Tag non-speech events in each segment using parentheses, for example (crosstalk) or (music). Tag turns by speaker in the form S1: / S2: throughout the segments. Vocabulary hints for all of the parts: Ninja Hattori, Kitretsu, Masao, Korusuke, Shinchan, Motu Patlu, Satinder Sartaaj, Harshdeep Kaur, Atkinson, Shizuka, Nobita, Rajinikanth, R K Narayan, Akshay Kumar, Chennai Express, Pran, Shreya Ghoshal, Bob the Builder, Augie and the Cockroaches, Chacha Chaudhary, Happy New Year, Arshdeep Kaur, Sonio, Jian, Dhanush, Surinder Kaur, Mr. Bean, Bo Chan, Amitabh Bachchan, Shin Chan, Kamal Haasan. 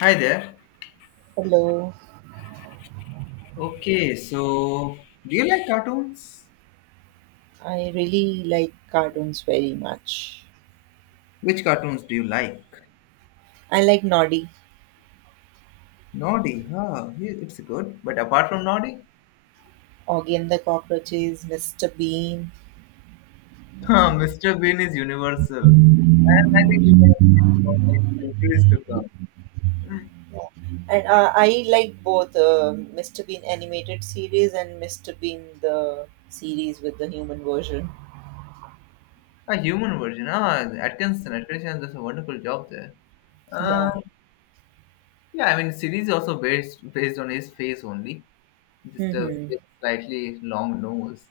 S1: Hi there.
S2: Hello.
S1: Okay, so do you like cartoons?
S2: I really like cartoons very much.
S1: Which cartoons do you like?
S2: I like Noddy,
S1: Naughty, huh? It's good. But apart from Naughty,
S2: Augie and the Cockroaches, Mr. Bean,
S1: (laughs) Mr. Bean is universal. And I think we're gonna speak for like centuries to come. Hmm,
S2: and I like both Mr. Bean animated series and Mr. Bean the series with the human version.
S1: A human version. Ah, Atkinson. Atkinson does a wonderful job there. Uh,
S2: Yeah.
S1: yeah, I mean, series also based on his face only, just a
S2: Mm-hmm.
S1: slightly long nose.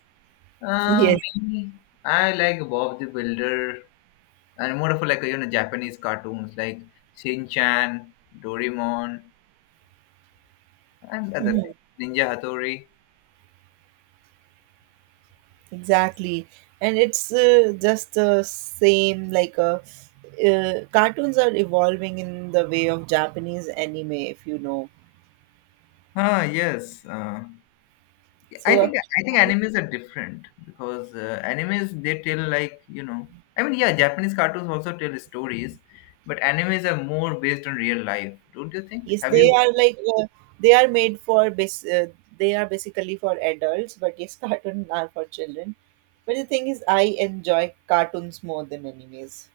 S2: Yes.
S1: Me, I like Bob the Builder and more of like Japanese cartoons like Shin Chan, Doraemon, and other things.
S2: Mhm.
S1: Ninja Hattori.
S2: Exactly, and it's just the same like a. Cartoons are evolving in the way of Japanese anime, if you know.
S1: Ah yes, I
S2: So, uh,
S1: think I think animes are different because animes, they tell like I mean, yeah, Japanese cartoons also tell stories, but animes are more based on real life. Don't you think?
S2: Yes,
S1: Have
S2: they
S1: you?
S2: are like they are made for they are basically for adults, but yes, (laughs) cartoons are for children. But the thing is, I enjoy cartoons more than animes.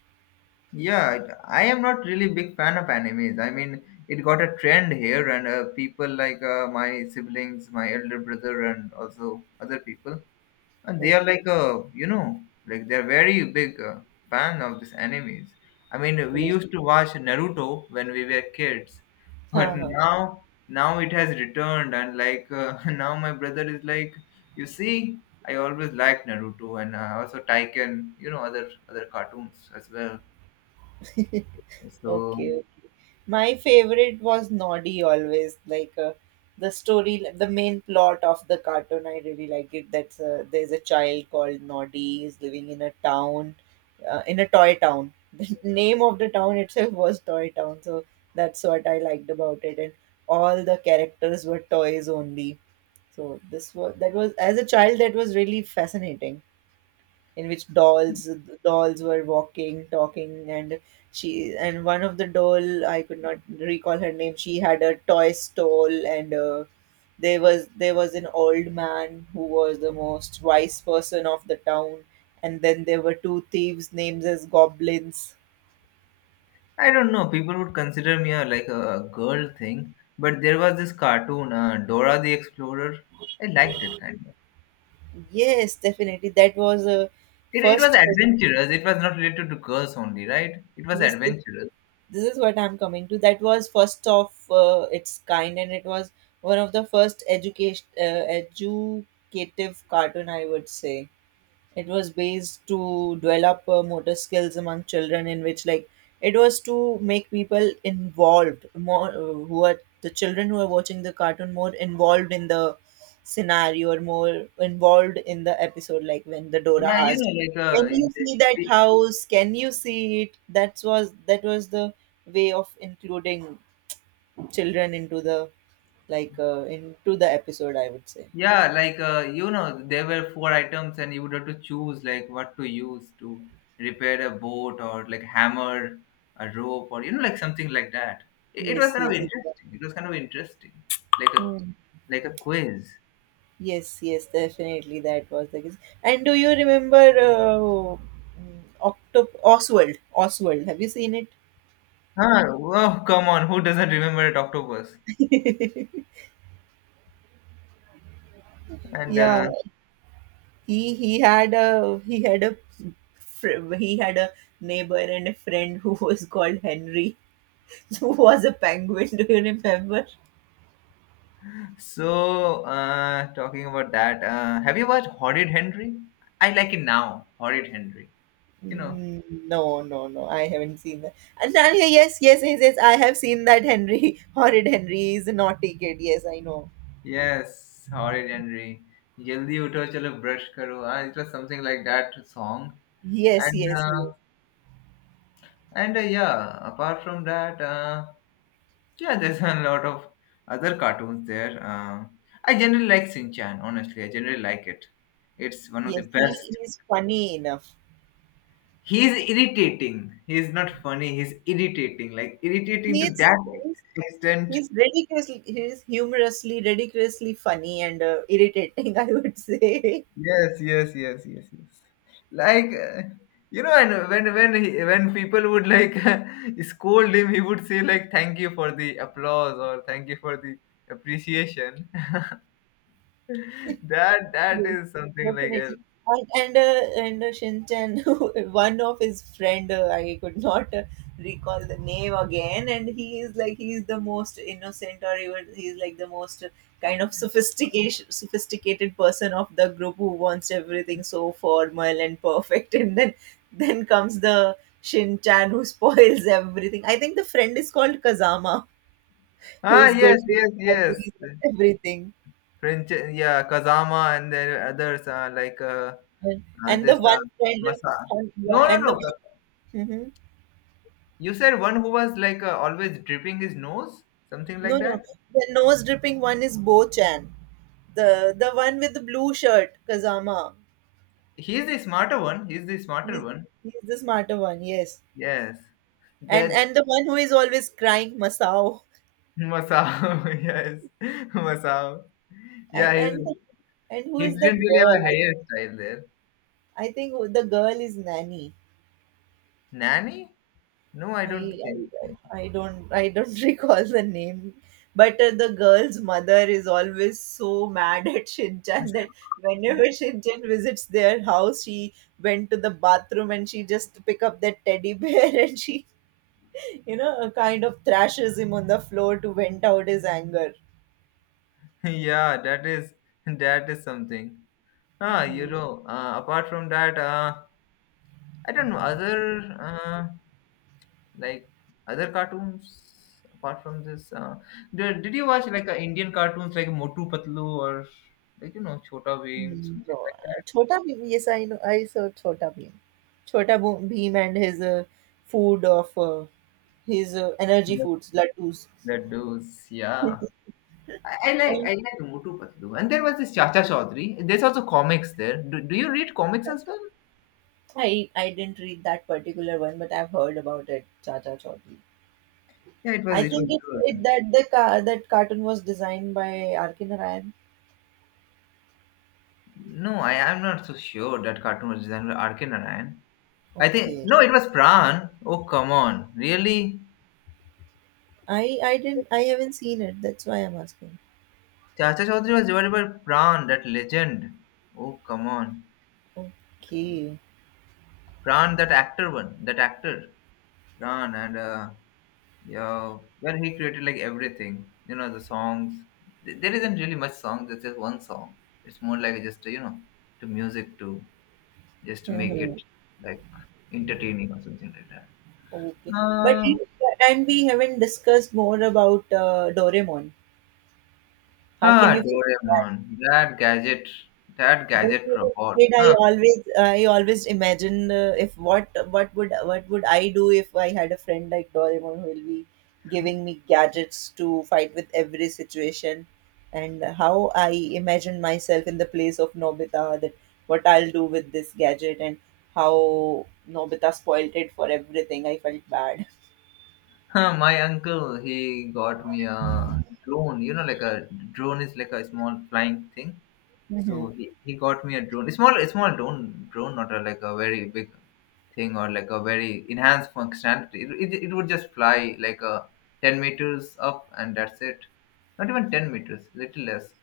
S1: Yeah, I am not really big fan of animes. I mean, it got a trend here, and people like my siblings, my elder brother, and also other people, and they are like a like they're very big fan of these enemies. I mean, we
S2: Okay.
S1: used
S2: (laughs)
S1: to watch Naruto when we were kids, but
S2: Uh-huh.
S1: now it has returned and like (laughs) now my brother is like, you see, I always liked Naruto and also Taiken, you know, other cartoons as well. So
S2: Okay. My favorite was Noddy always like the story, the main plot of the cartoon, I really like it. That's there's a child called Noddy. He's living in a town, in a toy town. (laughs) The name of the town itself was toy town, so that's what I liked about it. And all the characters were toys only, so this was that was as a child, that was really fascinating, in which dolls were walking, talking, and she and one of the doll, I could not recall her name. She had a toy stole, and there was an old man who was the most wise person of the town, and then there were two thieves named as goblins.
S1: I don't know, people would consider me a, like a girl thing, but there was this cartoon, Dora the Explorer. I liked it kind of.
S2: Yes, definitely that was a
S1: It was
S2: first.
S1: adventurous. It was not related to girls only, right? It was
S2: Yes, yes.
S1: adventurous.
S2: This is what I'm coming to. That was first of its kind, and it was one of the first education educative cartoon, I would say. It was based to develop motor skills among children, in which like it was to make people involved more, who are the children who are watching the cartoon more involved in the scenario or more involved in the episode. Like when the Dora
S1: Yeah,
S2: asked, "Can you see that house? Can you see it?" That was the way of including children into the like into the episode, I would say.
S1: yeah, like you know, there were four items, and you would have to choose like what to use to repair a boat, or like hammer, a rope, or you know, like something like that. It was
S2: Yes,
S1: kind of
S2: yes. Exactly.
S1: interesting. It was kind of interesting, like a, like a quiz.
S2: Yes, yes, definitely that was the case. And do you remember Octop Oswald? Oswald, have you seen it?
S1: Huh? Oh, come on, who doesn't remember it, Octopus?
S2: (laughs)
S1: And
S2: Yeah, he had a fr- he had a neighbor and a friend who was called Henry, (laughs) who was a penguin. Do you remember?
S1: Talking about that, have you watched Horrid Henry? I like it now. Horrid Henry. You know,
S2: Mm, no, no, no. I haven't seen that. And then, yeah, yes, yes, yes, yes, I have seen that Henry. (laughs) Horrid Henry is a naughty kid. Yes, I know.
S1: yes, Horrid Henry. Jaldi utho, chalo brush karo. It was something like that song.
S2: Yes,
S1: And
S2: yes,
S1: uh,
S2: yes.
S1: and Yeah, apart from that, yeah, there's a lot of other cartoons there. I generally like Shin Chan. Honestly, I generally like it. It's one of the
S2: Yes, he
S1: best.
S2: is funny enough.
S1: He is irritating. He is not funny. He's irritating. Like irritating
S2: He
S1: to
S2: is,
S1: that
S2: he's,
S1: extent.
S2: he's ridiculously, he's humorously, ridiculously funny and irritating, (laughs) I would say.
S1: Yes, yes, yes, yes, yes. Like you know, and when people would like (laughs) scold him, he would say like, "Thank you for the applause," or "Thank you for the appreciation." (laughs) That that
S2: Yes,
S1: is something like else.
S2: definitely. And Shinchan, (laughs) one of his friend, I could not recall the name again, and he is like he's the most innocent, or even he's like the most kind of sophistication, sophisticated person of the group who wants everything so formal and perfect, (laughs) and then comes the Shinchan who (laughs) spoils everything. I think the friend is called Kazama, (laughs) who
S1: Ah,
S2: is good
S1: yes,
S2: with
S1: yes,
S2: (laughs)
S1: yes.
S2: studies and everything.
S1: French, yeah, Kazama, and then others are like
S2: Yeah. And the
S1: this
S2: one friend,
S1: Masa.
S2: and, yeah,
S1: No, no,
S2: and
S1: no.
S2: the. Mhm.
S1: You said one who was like always dripping his nose, something like
S2: No, no,
S1: that.
S2: the nose dripping one is Bo Chan, the one with the blue shirt, Kazama.
S1: He's the smarter one. He's the smarter
S2: He's,
S1: one.
S2: he's the smarter one, yes.
S1: Yes. That
S2: And the one who is always crying, Masao.
S1: Masao. (laughs) Yes, Masao. Yeah, he's,
S2: And the, and who
S1: he
S2: is
S1: didn't
S2: that
S1: really have
S2: girl?
S1: a hairstyle there.
S2: I think the girl is Nanny.
S1: Nanny? No, I
S2: I
S1: don't think.
S2: I don't (laughs) recall the name, but the girl's mother is always so mad at (laughs) Shinchan that whenever
S1: (laughs)
S2: Shinchan visits their house, she went to the bathroom, and she just pick up that teddy bear (laughs) and she, you know, kind of thrashes him on the floor to vent out his anger.
S1: Yeah, that is something. Ah, you
S2: Mhm.
S1: know, apart from that, I don't know other. Like other cartoons apart from this, did you watch like Indian cartoons like Motu Patlu or like you know Chota Bheem,
S2: Mhm. No,
S1: something like
S2: Chhota Bheem. Yes, I know. I saw Chhota Bheem. Bheem and his food of his energy
S1: that.
S2: foods, laddus.
S1: Laddus, yeah. I like Motu Patlu, and there was this Chacha Chaudhary. There's also comics there. Do you read comics as well?
S2: I didn't read that particular one, but I've heard about it. Cha Cha Chaudhary.
S1: Yeah,
S2: I
S1: it was
S2: think it
S1: good.
S2: that the car that cartoon was designed by R.K. Narayan.
S1: No, I am not so sure that cartoon was designed by RK Narayan. I think
S2: Okay.
S1: no, it was Pran. Oh, come on, really?
S2: I haven't seen it. That's why I'm asking.
S1: Chacha Chaudhary was divided by Pran, that legend. Oh, come on.
S2: Okay.
S1: Pran, that actor one. That actor. Pran and, uh, yeah, where he created like everything. You know, the songs. There isn't really much song. There's just one song. It's more like just, you know, to music to just to make it
S2: Mhm.
S1: like entertaining or something like that.
S2: Okay. But
S1: Uh,
S2: you, and we haven't discussed more about Doraemon. How can you feel that?
S1: Doraemon. That gadget. That
S2: When
S1: gadget
S2: I was
S1: robot.
S2: a kid, I
S1: Ah,
S2: always I always imagine if what would I do if I had a friend like Doraemon who will be giving me gadgets to fight with every situation, and how I imagine myself in the place of Nobita, that what I'll do with this gadget and how Nobita spoiled it for everything. I felt bad.
S1: huh, my uncle, he got me a drone. You know, like a drone is like a small flying thing.
S2: Mm-hmm.
S1: So he got me a drone. It's small, a small drone, drone, not a, like a very big thing or like a very enhanced functionality. It would just fly like a 10 meters up, and that's it. Not even 10 meters, little less.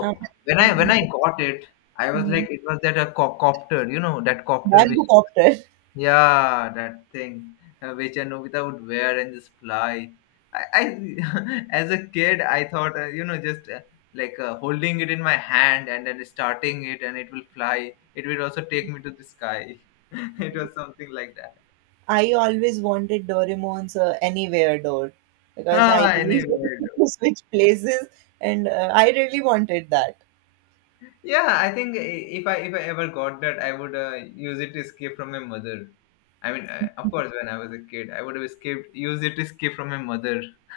S2: Um,
S1: when I got it, I was
S2: mm-hmm.
S1: like, it was that a copter, you know, that copter which,
S2: Bamboo copter.
S1: yeah, that thing which a Nobita would wear and just fly. I (laughs) As a kid, I thought you know just holding it in my hand and then starting it, and it will fly. It will also take me to the sky. (laughs) It was something like that.
S2: I always wanted Doraemon's Anywhere Door, because I
S1: Ah,
S2: really
S1: anyway.
S2: (laughs) wanted to switch places and I really wanted that.
S1: Yeah, I think i- if I if I ever got that, I would use it to escape from my mother. I mean, of course, when I was a kid, I would have escaped, used it to escape from my mother. (laughs)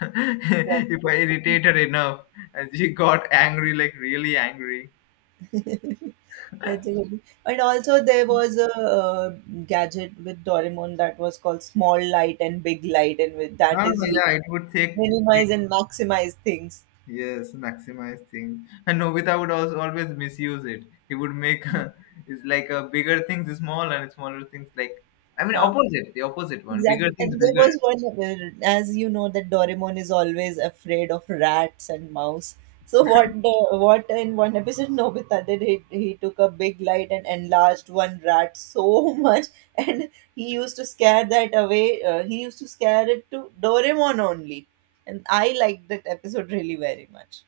S2: Yeah.
S1: If I irritate her enough, and she got angry, like really angry.
S2: (laughs) That's
S1: (laughs)
S2: a good. And also, there was a gadget with Doraemon that was called small light and big light, and with
S1: Oh,
S2: that is you
S1: yeah, it would take, take
S2: minimize and maximize things.
S1: yes, maximize things. And Nobita would also always misuse it. He would make (laughs) it's like a bigger things small and smaller things like, I mean
S2: Uh,
S1: opposite, the opposite one. Bigger
S2: Exactly. And
S1: things
S2: there
S1: bigger.
S2: was one, where, as you know, that Doraemon is always afraid of rats and mouse. So what in one episode (laughs) Nobita did, he took a big light and enlarged one rat so (laughs) much, and he used to scare that away. He used to scare it to Doraemon only, and I liked that episode really very much.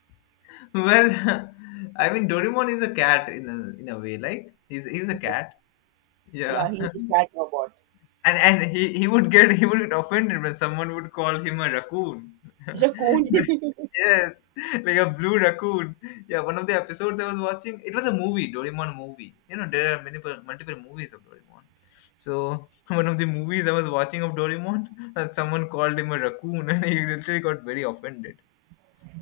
S1: Well, (laughs) I mean, Doraemon is a cat in a way. Like he's a cat.
S2: Yeah,
S1: Yeah,
S2: he's a
S1: (laughs)
S2: cat robot.
S1: and he would get, he would get offended when someone would call him a raccoon.
S2: Raccoon. (laughs)
S1: (laughs) Yes, like a blue raccoon. Yeah, one of the episodes I was watching, it was a movie, Doraemon movie. You know, there are many multiple movies of Doraemon. So (laughs) one of the movies I was watching of Doraemon, (laughs) someone called him a raccoon, (laughs) and he literally got very offended.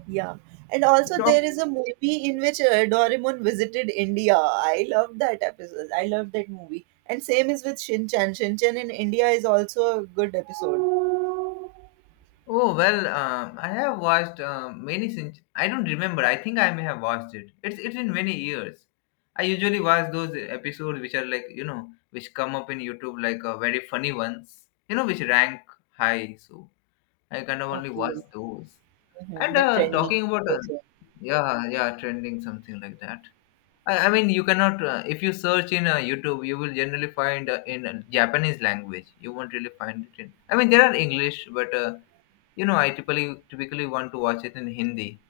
S2: Yeah. And also, there is a movie in which Doraemon visited India. I loved that episode. I loved that movie. And same is with Shin Chan. Shin Chan in India is also a good episode.
S1: Oh well, I have watched many, since I don't remember. I think I may have watched it. It's been many years. I usually watch those episodes which are like you know which come up in YouTube like very funny ones. You know, which rank high. So I kind of only watch
S2: Okay.
S1: those.
S2: Hmm,
S1: And
S2: the trending.
S1: talking about yeah, yeah, trending, something like that. I mean you cannot, if you search in YouTube, you will generally find in Japanese language. You won't really find it in. I mean, there are English but. You know, I typically want to watch it in Hindi.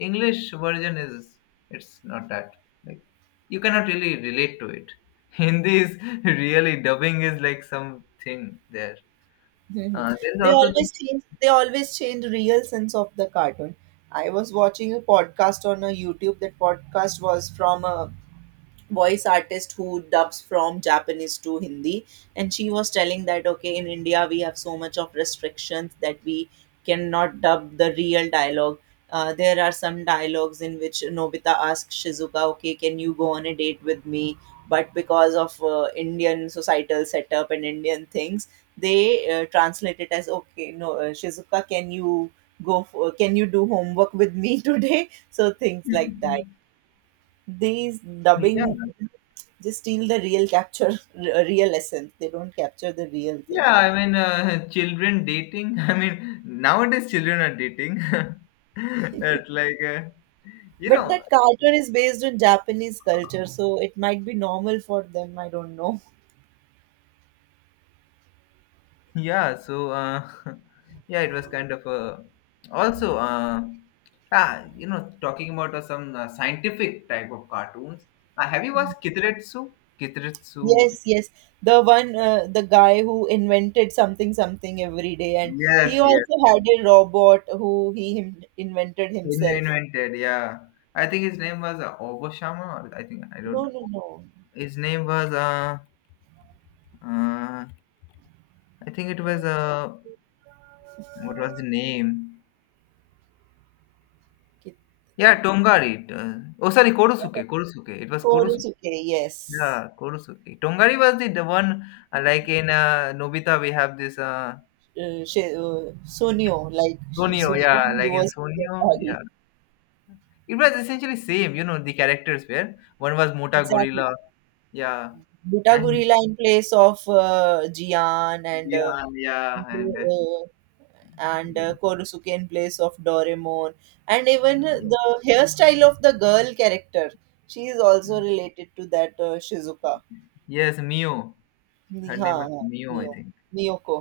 S1: English version is, it's not that like you cannot really relate to it. (laughs) Hindi is really, dubbing is like something there.
S2: Mm-hmm.
S1: There's
S2: They
S1: also the,
S2: always change. They always change real sense of the cartoon. I was watching a podcast on a YouTube. That podcast was from a voice artist who dubs from Japanese to Hindi. And she was telling that, okay, in India, we have so much of restrictions that we cannot dub the real dialogue. There are some dialogues in which Nobita asks Shizuka, okay, can you go on a date with me? But because of Indian societal setup and Indian things, they translate it as, okay, no, Shizuka, can you go for, can you do homework with me (laughs) today? So things like that. These
S1: yeah,
S2: dubbing just steal the real capture, real essence. They don't capture the real thing.
S1: yeah, I mean (laughs) children dating. I mean, nowadays children are dating (laughs) at like you
S2: But
S1: know.
S2: that cartoon is based on Japanese culture, so it might be normal for them. I don't know. (laughs)
S1: Yeah, so (laughs) yeah, it was kind of a, also you know, talking about some scientific type of cartoons. Have you watched Kitretsu? Kitretsu.
S2: Yes, yes. The one, the guy who invented something, something every day, and he
S1: Yes, yes,
S2: also had a robot who he him invented himself.
S1: invented. Yeah, I think his name was Obashama. Or I think I don't.
S2: No, no, no.
S1: His name was uh I think it was what was the name?
S2: Kit-
S1: Yeah, Tongari. Oh, sorry, Korosuke. Korosuke. It was Korosuke.
S2: Korusuke, yes.
S1: Yeah, Korosuke. Tongari was the one like in Nobita we have this
S2: She, Sonio, like
S1: Sonio,
S2: Sonio,
S1: yeah,
S2: he
S1: like in
S2: was. uh,
S1: Sonio, yeah. It was
S2: Mm,
S1: essentially same, you know, the characters were one was Mota
S2: exactly.
S1: Gorilla, yeah,
S2: Buta
S1: and
S2: Gorilla in place of Jian
S1: yeah, yeah,
S2: and
S1: and
S2: uh, and Korusuke in place of Doraemon, and even
S1: yeah.
S2: the hairstyle of the girl character. She is also related to that Shizuka.
S1: Yes, Mio. Her
S2: Ni- ha,
S1: name was
S2: ha,
S1: Mio, I
S2: Miyo,
S1: think.
S2: Miyoko.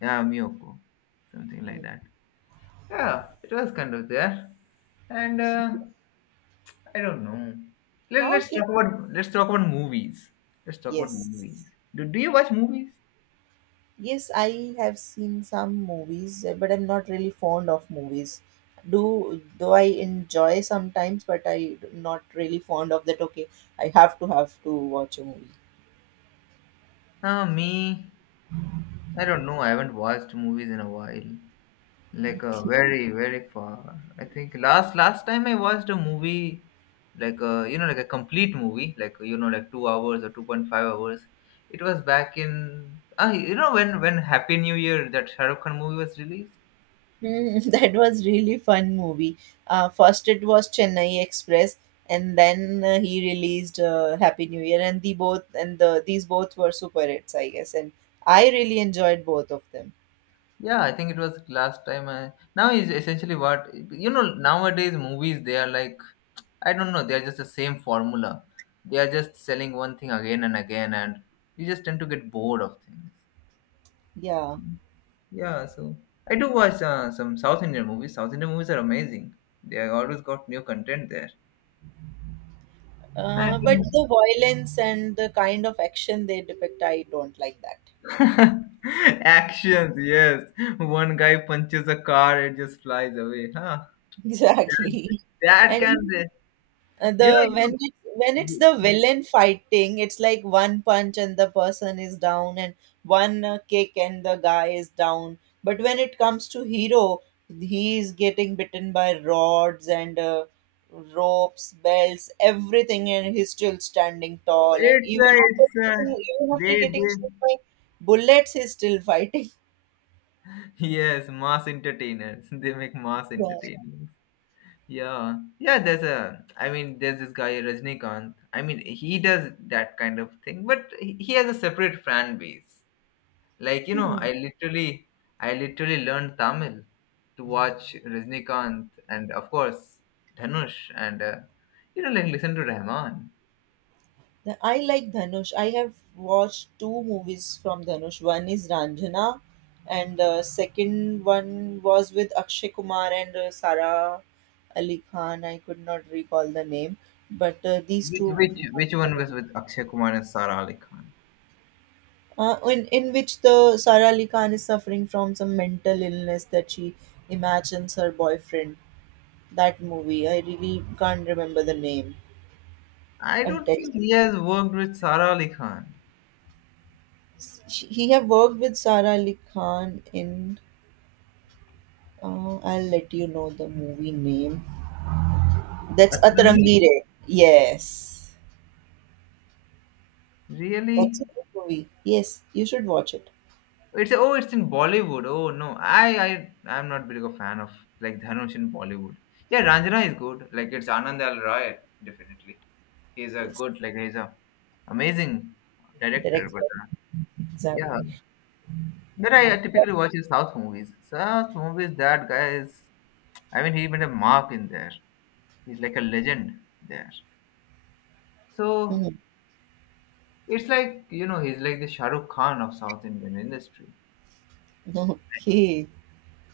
S1: Yeah, Miyoko, something like
S2: Mm.
S1: that. Yeah, it was kind of there, and I don't know.
S2: How can
S1: Let's talk about movies. Let's talk about movies.
S2: yes?
S1: Do you watch movies?
S2: Yes, I have seen some movies, but I'm not really fond of movies. Do though I enjoy sometimes, but I not really fond of that. Okay, I have to watch a movie.
S1: Me, I don't know. I haven't watched movies in a while. Like very far. I think last time I watched a movie, like you know, like a complete movie, like you know, like 2 hours or 2.5 hours. It was back in ah you know when Happy New Year that Shah Rukh Khan movie was released.
S2: Hmm, (laughs) that was really fun movie. First it was Chennai Express, and then he released Happy New Year, and the these both were super hits, I guess, and I really enjoyed both of them.
S1: Yeah, I think it was last time. I now is essentially what you know nowadays movies they are like, I don't know, they are just the same formula. They are just selling one thing again and again, and you just tend to get bored of things.
S2: Yeah.
S1: Yeah, so I do watch some South Indian movies. South Indian movies are amazing. They are always got new content there.
S2: But
S1: And
S2: the violence and the kind of action they depict, I don't like that.
S1: (laughs) actions, yes. One guy punches a car, it just flies away. Huh?
S2: (laughs) Exactly.
S1: That, that can,
S2: And
S1: you
S2: the
S1: know,
S2: when it, when
S1: you
S2: it's
S1: know.
S2: the villain fighting, it's like one punch and the person is down, and one kick and the guy is down. But when it comes to hero, he is getting bitten by rods and ropes, belts, everything, and he's still standing tall. And even after
S1: It's a.
S2: even after getting
S1: They
S2: shot by bullets, he's still fighting.
S1: Yes, mass entertainers. (laughs) They make mass
S2: Yeah.
S1: entertainers. Yeah, yeah. There's a. I mean, there's this guy Rajnikant. I mean, he does that kind of thing, but he has a separate fan base. Like you know,
S2: Mhm.
S1: I literally learned Tamil to watch Rajnikant, and of course Dhanush and you know, like listen to Rahman.
S2: I like Dhanush. I have watched two movies from Dhanush. One is Ranjana, and second one was with Akshay Kumar and Sara Ali Khan. I could not recall the name, but these
S1: Which
S2: two
S1: which
S2: movies
S1: which
S2: are
S1: one was
S2: very-
S1: with Akshay Kumar and Sara Ali Khan?
S2: in which the Sara Ali Khan is suffering from some mental illness that she imagines her boyfriend. That movie, I really can't remember the name.
S1: I
S2: I'll
S1: don't
S2: tell
S1: think
S2: you.
S1: he has worked with Sara Ali Khan.
S2: She, he have worked with Sara Ali Khan in. I'll let you know the movie name. That's
S1: Atlangi?
S2: Atarangi Re. Yes, that's a
S1: Really?
S2: good movie. Yes, you should watch it.
S1: It's in Bollywood. Oh no, I'm not big of a fan of like Dhanush in Bollywood. Yeah, Ranjana is good. Like it's Anand Al Roy definitely. He's a
S2: Yes,
S1: good like he's a amazing director.
S2: direct.
S1: Yeah,
S2: Exactly.
S1: but I typically watch his South movies. South movies, that guy is. I mean, he made a mark in there. He's like a legend there. So
S2: Mhm.
S1: it's like you know he's like the Shahrukh Khan of South Indian industry.
S2: (laughs) Okay.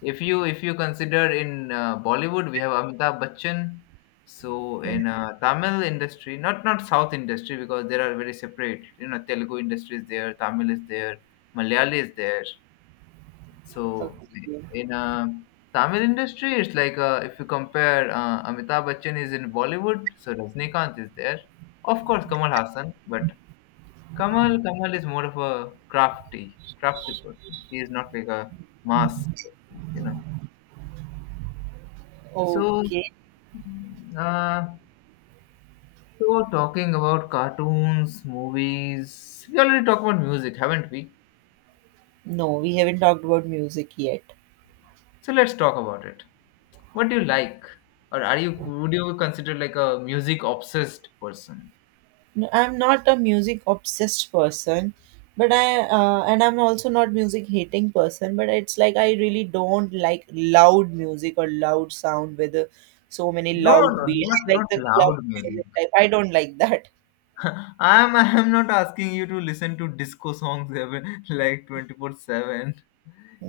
S1: If you consider in Bollywood, we have Amitabh Bachchan. So
S2: Mm-hmm.
S1: in Tamil industry, not South industry, because there are very separate. You know, Telugu industry is there, Tamil is there, Malayali is there. So
S2: Okay.
S1: in Tamil industry, it's like if you compare Amitabh Bachchan is in Bollywood, so Rajnikanth is there. Of course, Kamal Hassan, but Kamal is more of a crafty person. He is not like a mass, you know. So,
S2: Okay.
S1: uh, so talking about cartoons, movies, we already talked about music, haven't we?
S2: No, we haven't talked about music yet.
S1: So let's talk about it. What do you like, or are you would you consider like a music obsessed person?
S2: No, I'm not a music obsessed person, but I and I'm also not music hating person, but it's like I really don't like loud music or loud sound with so many
S1: No,
S2: loud
S1: no, not
S2: beats like
S1: not
S2: the club
S1: loud
S2: music
S1: music.
S2: type. I don't like that.
S1: (laughs) I'm not asking you to listen to disco songs every like 24/7.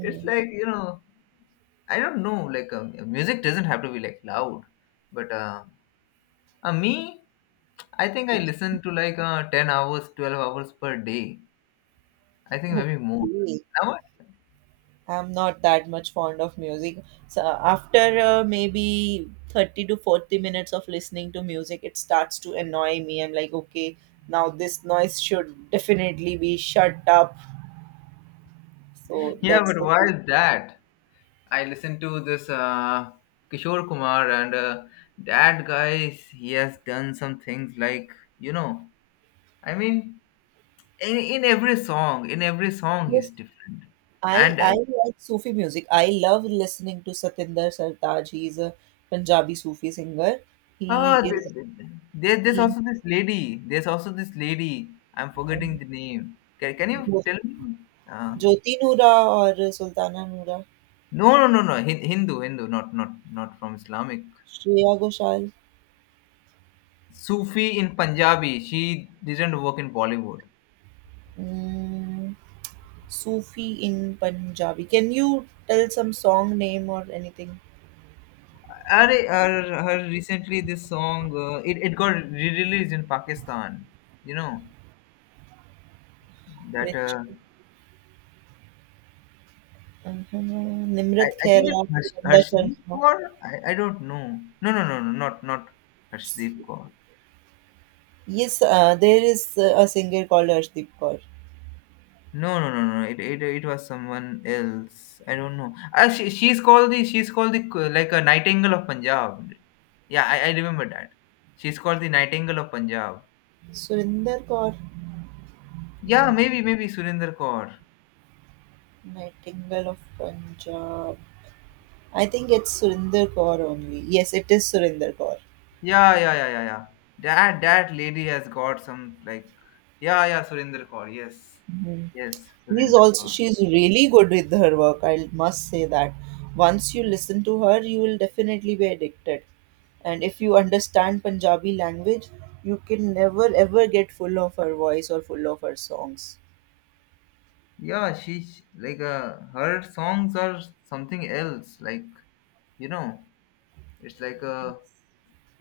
S1: It's like, you know, I don't know, like music doesn't have to be like loud, but me, I think I listen to like 10 hours, 12 hours per day. I think maybe more.
S2: Okay.
S1: Now
S2: I'm not that much fond of music. So after maybe 30 to 40 minutes of listening to music, it starts to annoy me. I'm like, okay, now this noise should definitely be shut up. So
S1: yeah,
S2: that's
S1: but
S2: the
S1: why
S2: thing.
S1: is that? I listen to this Kishore Kumar, and that guy, he has done some things like, you know, I mean, in every song he's
S2: Yes,
S1: different
S2: I
S1: and
S2: I like Sufi music. I love listening to Satinder Sartaaj. He's a Punjabi Sufi singer. He
S1: oh
S2: is
S1: there's
S2: he
S1: also this lady, I'm forgetting
S2: um,
S1: the name. Can you
S2: Jo-
S1: tell me? uh,
S2: Jyoti Noora or Sultana Noora,
S1: no no no no Hindu, not from Islamic.
S2: Shreya Ghoshal,
S1: Sufi in Punjabi, she didn't work in Bollywood.
S2: mm, Sufi in Punjabi. Can you tell some song name or anything?
S1: Her recently, this song, it got re-released in Pakistan, you know, that
S2: Which uh-huh,
S1: I,
S2: Nimrat
S1: I think
S2: Khaira,
S1: it's
S2: Surinder
S1: Harshdeep
S2: Sharma.
S1: Kaur. I don't know. No, not Harshdeep Kaur.
S2: Yes, there is a singer called Arshdeep Kaur.
S1: No, no, no, no. It was someone else. I don't know. Ah, she's called the like a Nightingale of Punjab. Yeah, I remember that. She's called the Nightingale of Punjab.
S2: Surinder Kaur.
S1: Yeah, maybe Surinder Kaur.
S2: Nightingale of Punjab. I think it's Surinder Kaur only. Yes, it is Surinder Kaur.
S1: Yeah. That lady has got some like yeah, yeah, Surinder Kaur. Yes,
S2: Mhm.
S1: yes,
S2: He's
S1: Surinder
S2: also
S1: Kaur.
S2: She's really good with her work. I must say that. Once you listen to her, you will definitely be addicted. And if you understand Punjabi language, you can never ever get full of her voice or full of her songs.
S1: Yeah, she's like her songs are something else, like you know, it's like a,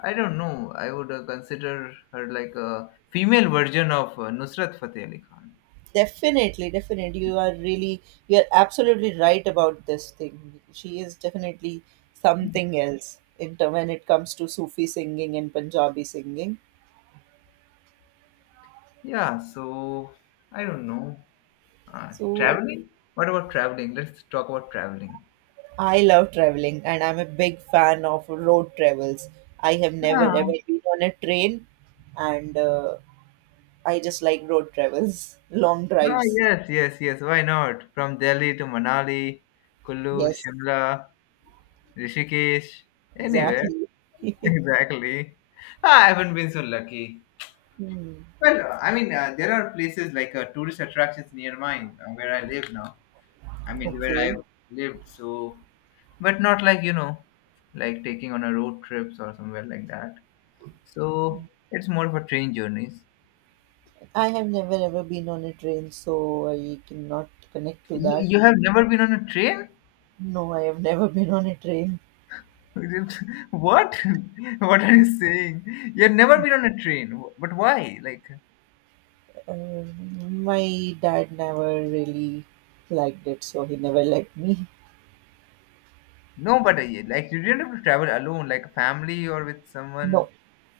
S1: I don't know, I would consider her like a female version of Nusrat Fateh Ali Khan.
S2: Definitely, definitely. You are really, you're absolutely right about this thing. She is definitely something else in term when it comes to Sufi singing and Punjabi singing.
S1: Yeah, so I don't know.
S2: So
S1: Traveling, what about traveling? Let's talk about traveling.
S2: I love traveling and I'm a big fan of road travels. I have never ever
S1: Ah,
S2: been on a train, and I just like road travels, (laughs) long
S1: ah
S2: drives.
S1: yes yes yes, why not? From Delhi to Manali, Kullu,
S2: Yes,
S1: Shimla, Rishikesh, anywhere.
S2: exactly.
S1: (laughs)
S2: (laughs)
S1: Exactly. Ah, I haven't been so lucky.
S2: Hmm.
S1: Well, I mean, there are places like tourist attractions near mine where I live now. I mean, where I
S2: Okay.
S1: lived, so, but not like, you know, like taking on a road trips or somewhere like that. So it's more of a train journeys.
S2: I have never ever been on a train, so I cannot connect to
S1: You,
S2: that.
S1: you have never been on a train?
S2: No, I have never (laughs) been on a train.
S1: (laughs) What? (laughs) What are you saying? You've never been on a train, but why? Like,
S2: Uh, my dad never really liked it, so he never liked me.
S1: no, nobody, like, you didn't have to travel alone, like a family or with someone.
S2: No,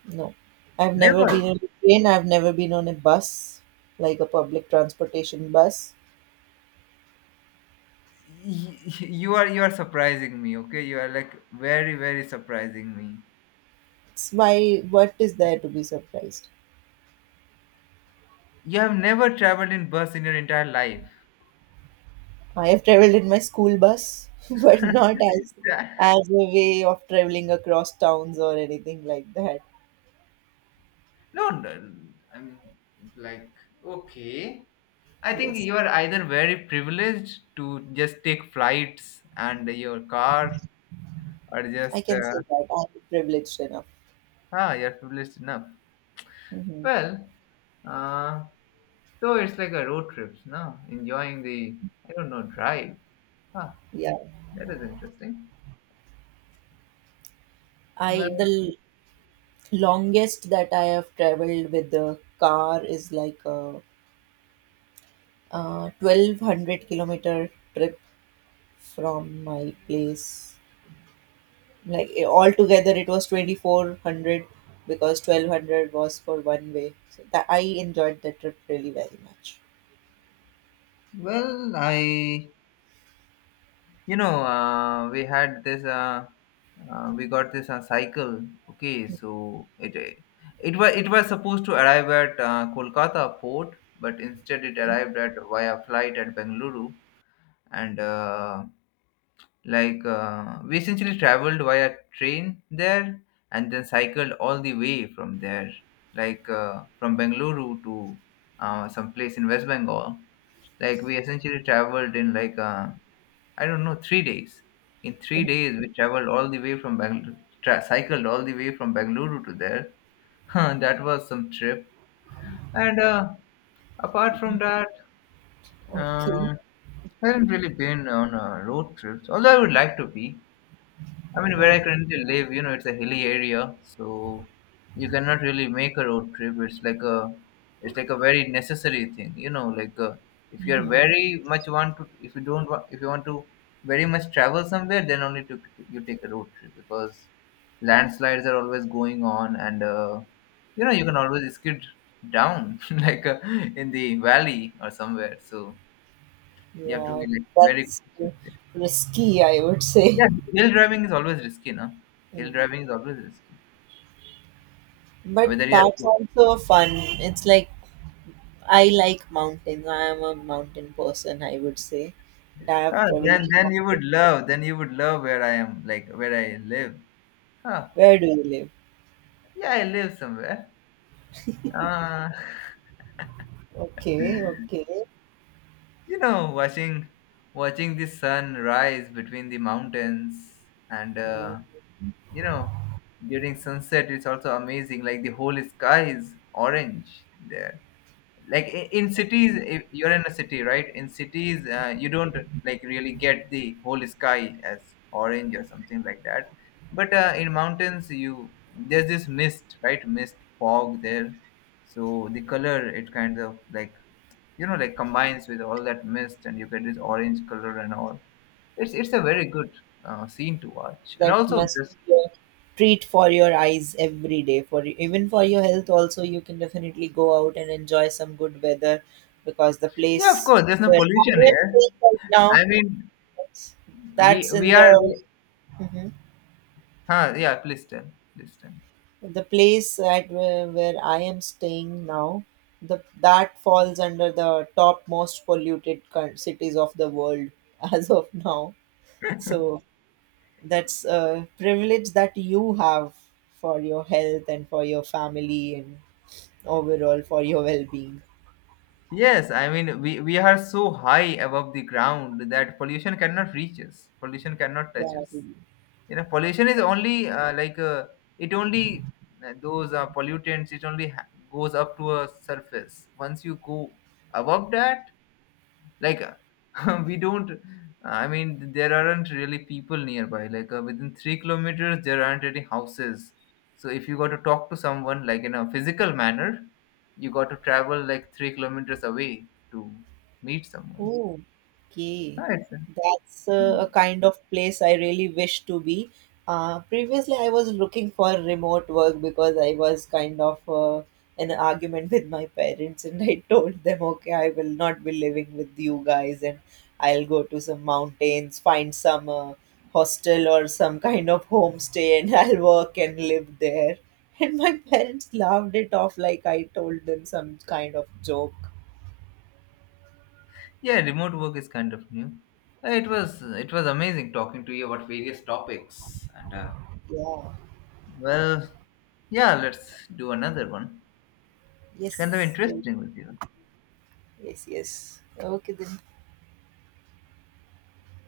S2: no. I've never
S1: Never.
S2: been on a train. I've never been on a bus, like a public transportation bus.
S1: You are, you are surprising me. Okay, you are like very very surprising me.
S2: It's why, what is there to be surprised?
S1: You have never traveled in bus in your entire life?
S2: I have traveled in my school bus, (laughs) but
S1: (laughs)
S2: not as
S1: Yeah.
S2: as a way of traveling across towns or anything like that.
S1: No, no, I'm like, okay, I think
S2: Yes.
S1: you are either very privileged to just take flights and your car, or
S2: I
S1: just
S2: can say that I'm privileged enough.
S1: ah, you're privileged enough.
S2: Hmm.
S1: Well, uh so it's like a road trips, no? Enjoying the, I don't know, drive. Ah,
S2: Yeah.
S1: that is interesting.
S2: I the
S1: Well.
S2: l- longest that I have traveled with the car is like a, 1200 kilometer trip from my place. Like eh, altogether, it was 2400 because 1200 was for one way. So that I enjoyed the trip really very much.
S1: Well, I, you know, we had this, we got this cycle. Okay, so it was, it was supposed to arrive at Kolkata port, but instead it
S2: Okay.
S1: arrived at via flight at Bengaluru, and like we essentially traveled via train there, and then cycled all the way from there, like from Bengaluru to some place in West Bengal. Like we essentially traveled in like. I don't know, 3 days. In 3 days, we traveled all the way from Bangalore, cycled all the way from Bangalore to there. (laughs) That was some trip. And apart from that,
S2: Okay.
S1: um I haven't really been on road trips, although I would like to be. I mean, where
S2: Oh,
S1: I currently live, you know, it's a hilly area, so you cannot really make a road trip. It's like a very necessary thing, you know. Like if you are
S2: mhm.
S1: very much want to, if you don't want, if you want to very much travel somewhere, then only to, you take a road trip, because landslides are always going on, and you know, you can always skid down (laughs) like in the valley or somewhere. So you have to
S2: Yeah,
S1: be like very
S2: that's
S1: cautious.
S2: risky, I would say.
S1: Yeah, hill driving is always risky, no? Hill
S2: Mm.
S1: driving is always risky.
S2: But
S1: Whether you
S2: that's
S1: are,
S2: also fun. It's like I like mountains. I am a mountain person, I would say. And I have
S1: ah,
S2: traveled to
S1: then you
S2: mountains.
S1: would love, then you would love where I am, like where I live. Huh.
S2: Where do you live?
S1: Yeah, I live somewhere. Uh,
S2: Okay, okay.
S1: (laughs) you know, watching the sun rise between the mountains, and
S2: Mm.
S1: you know, during sunset it's also amazing, like the whole sky is orange there. Like in cities, if you're in a city, right, in cities you don't like really get the whole sky as orange or something like that. But in mountains, you, there's this mist, right? Mist, fog there. So the color, it kind of like, you know, like combines with all that mist, and you get this orange color and all. It's a very good scene to watch. And
S2: That
S1: also
S2: must
S1: this
S2: be a treat for your eyes every day. For even for your health also, you can definitely go out and enjoy some good weather because the
S1: yeah, of
S2: place
S1: course, there's no
S2: where
S1: pollution
S2: I am
S1: here.
S2: staying right
S1: I
S2: now,
S1: mean, we
S2: that's
S1: we
S2: in
S1: are,
S2: the Mhm.
S1: huh, yeah, please tell, please tell.
S2: The place at where I am staying now, the that falls under the top most polluted coun- cities of the world (laughs) as of now. So that's a privilege that you have for your health and for your family and overall for your well-being.
S1: Yes, I mean, we are so high above the ground that pollution cannot reach us. Pollution cannot touch
S2: Yeah.
S1: us. You know, pollution is only like it only those pollutants. It only goes up to a surface. Once you go above that, like (laughs) we don't, I mean, there aren't really people nearby, like within 3 kilometers there aren't any houses, so if you got to talk to someone like in a physical manner, you got to travel like 3 kilometers away to meet someone.
S2: Oh, okay.
S1: Ah,
S2: That's a kind of place I really wish to be. Previously, I was looking for remote work because I was kind of in an argument (laughs) with my parents, and I (laughs) told them, okay, I will not be living with you guys, and I'll go to some mountains, find some hostel or some kind of homestay, and (laughs) I'll work and live there. And my parents laughed it off like I told them some kind of joke.
S1: yeah, remote work is kind of new. It was, it was amazing talking to you about various topics, and
S2: Yeah.
S1: well, yeah, let's do another one. It's kind of
S2: Yes, we'll
S1: interesting with you.
S2: Yes, yes. Okay then.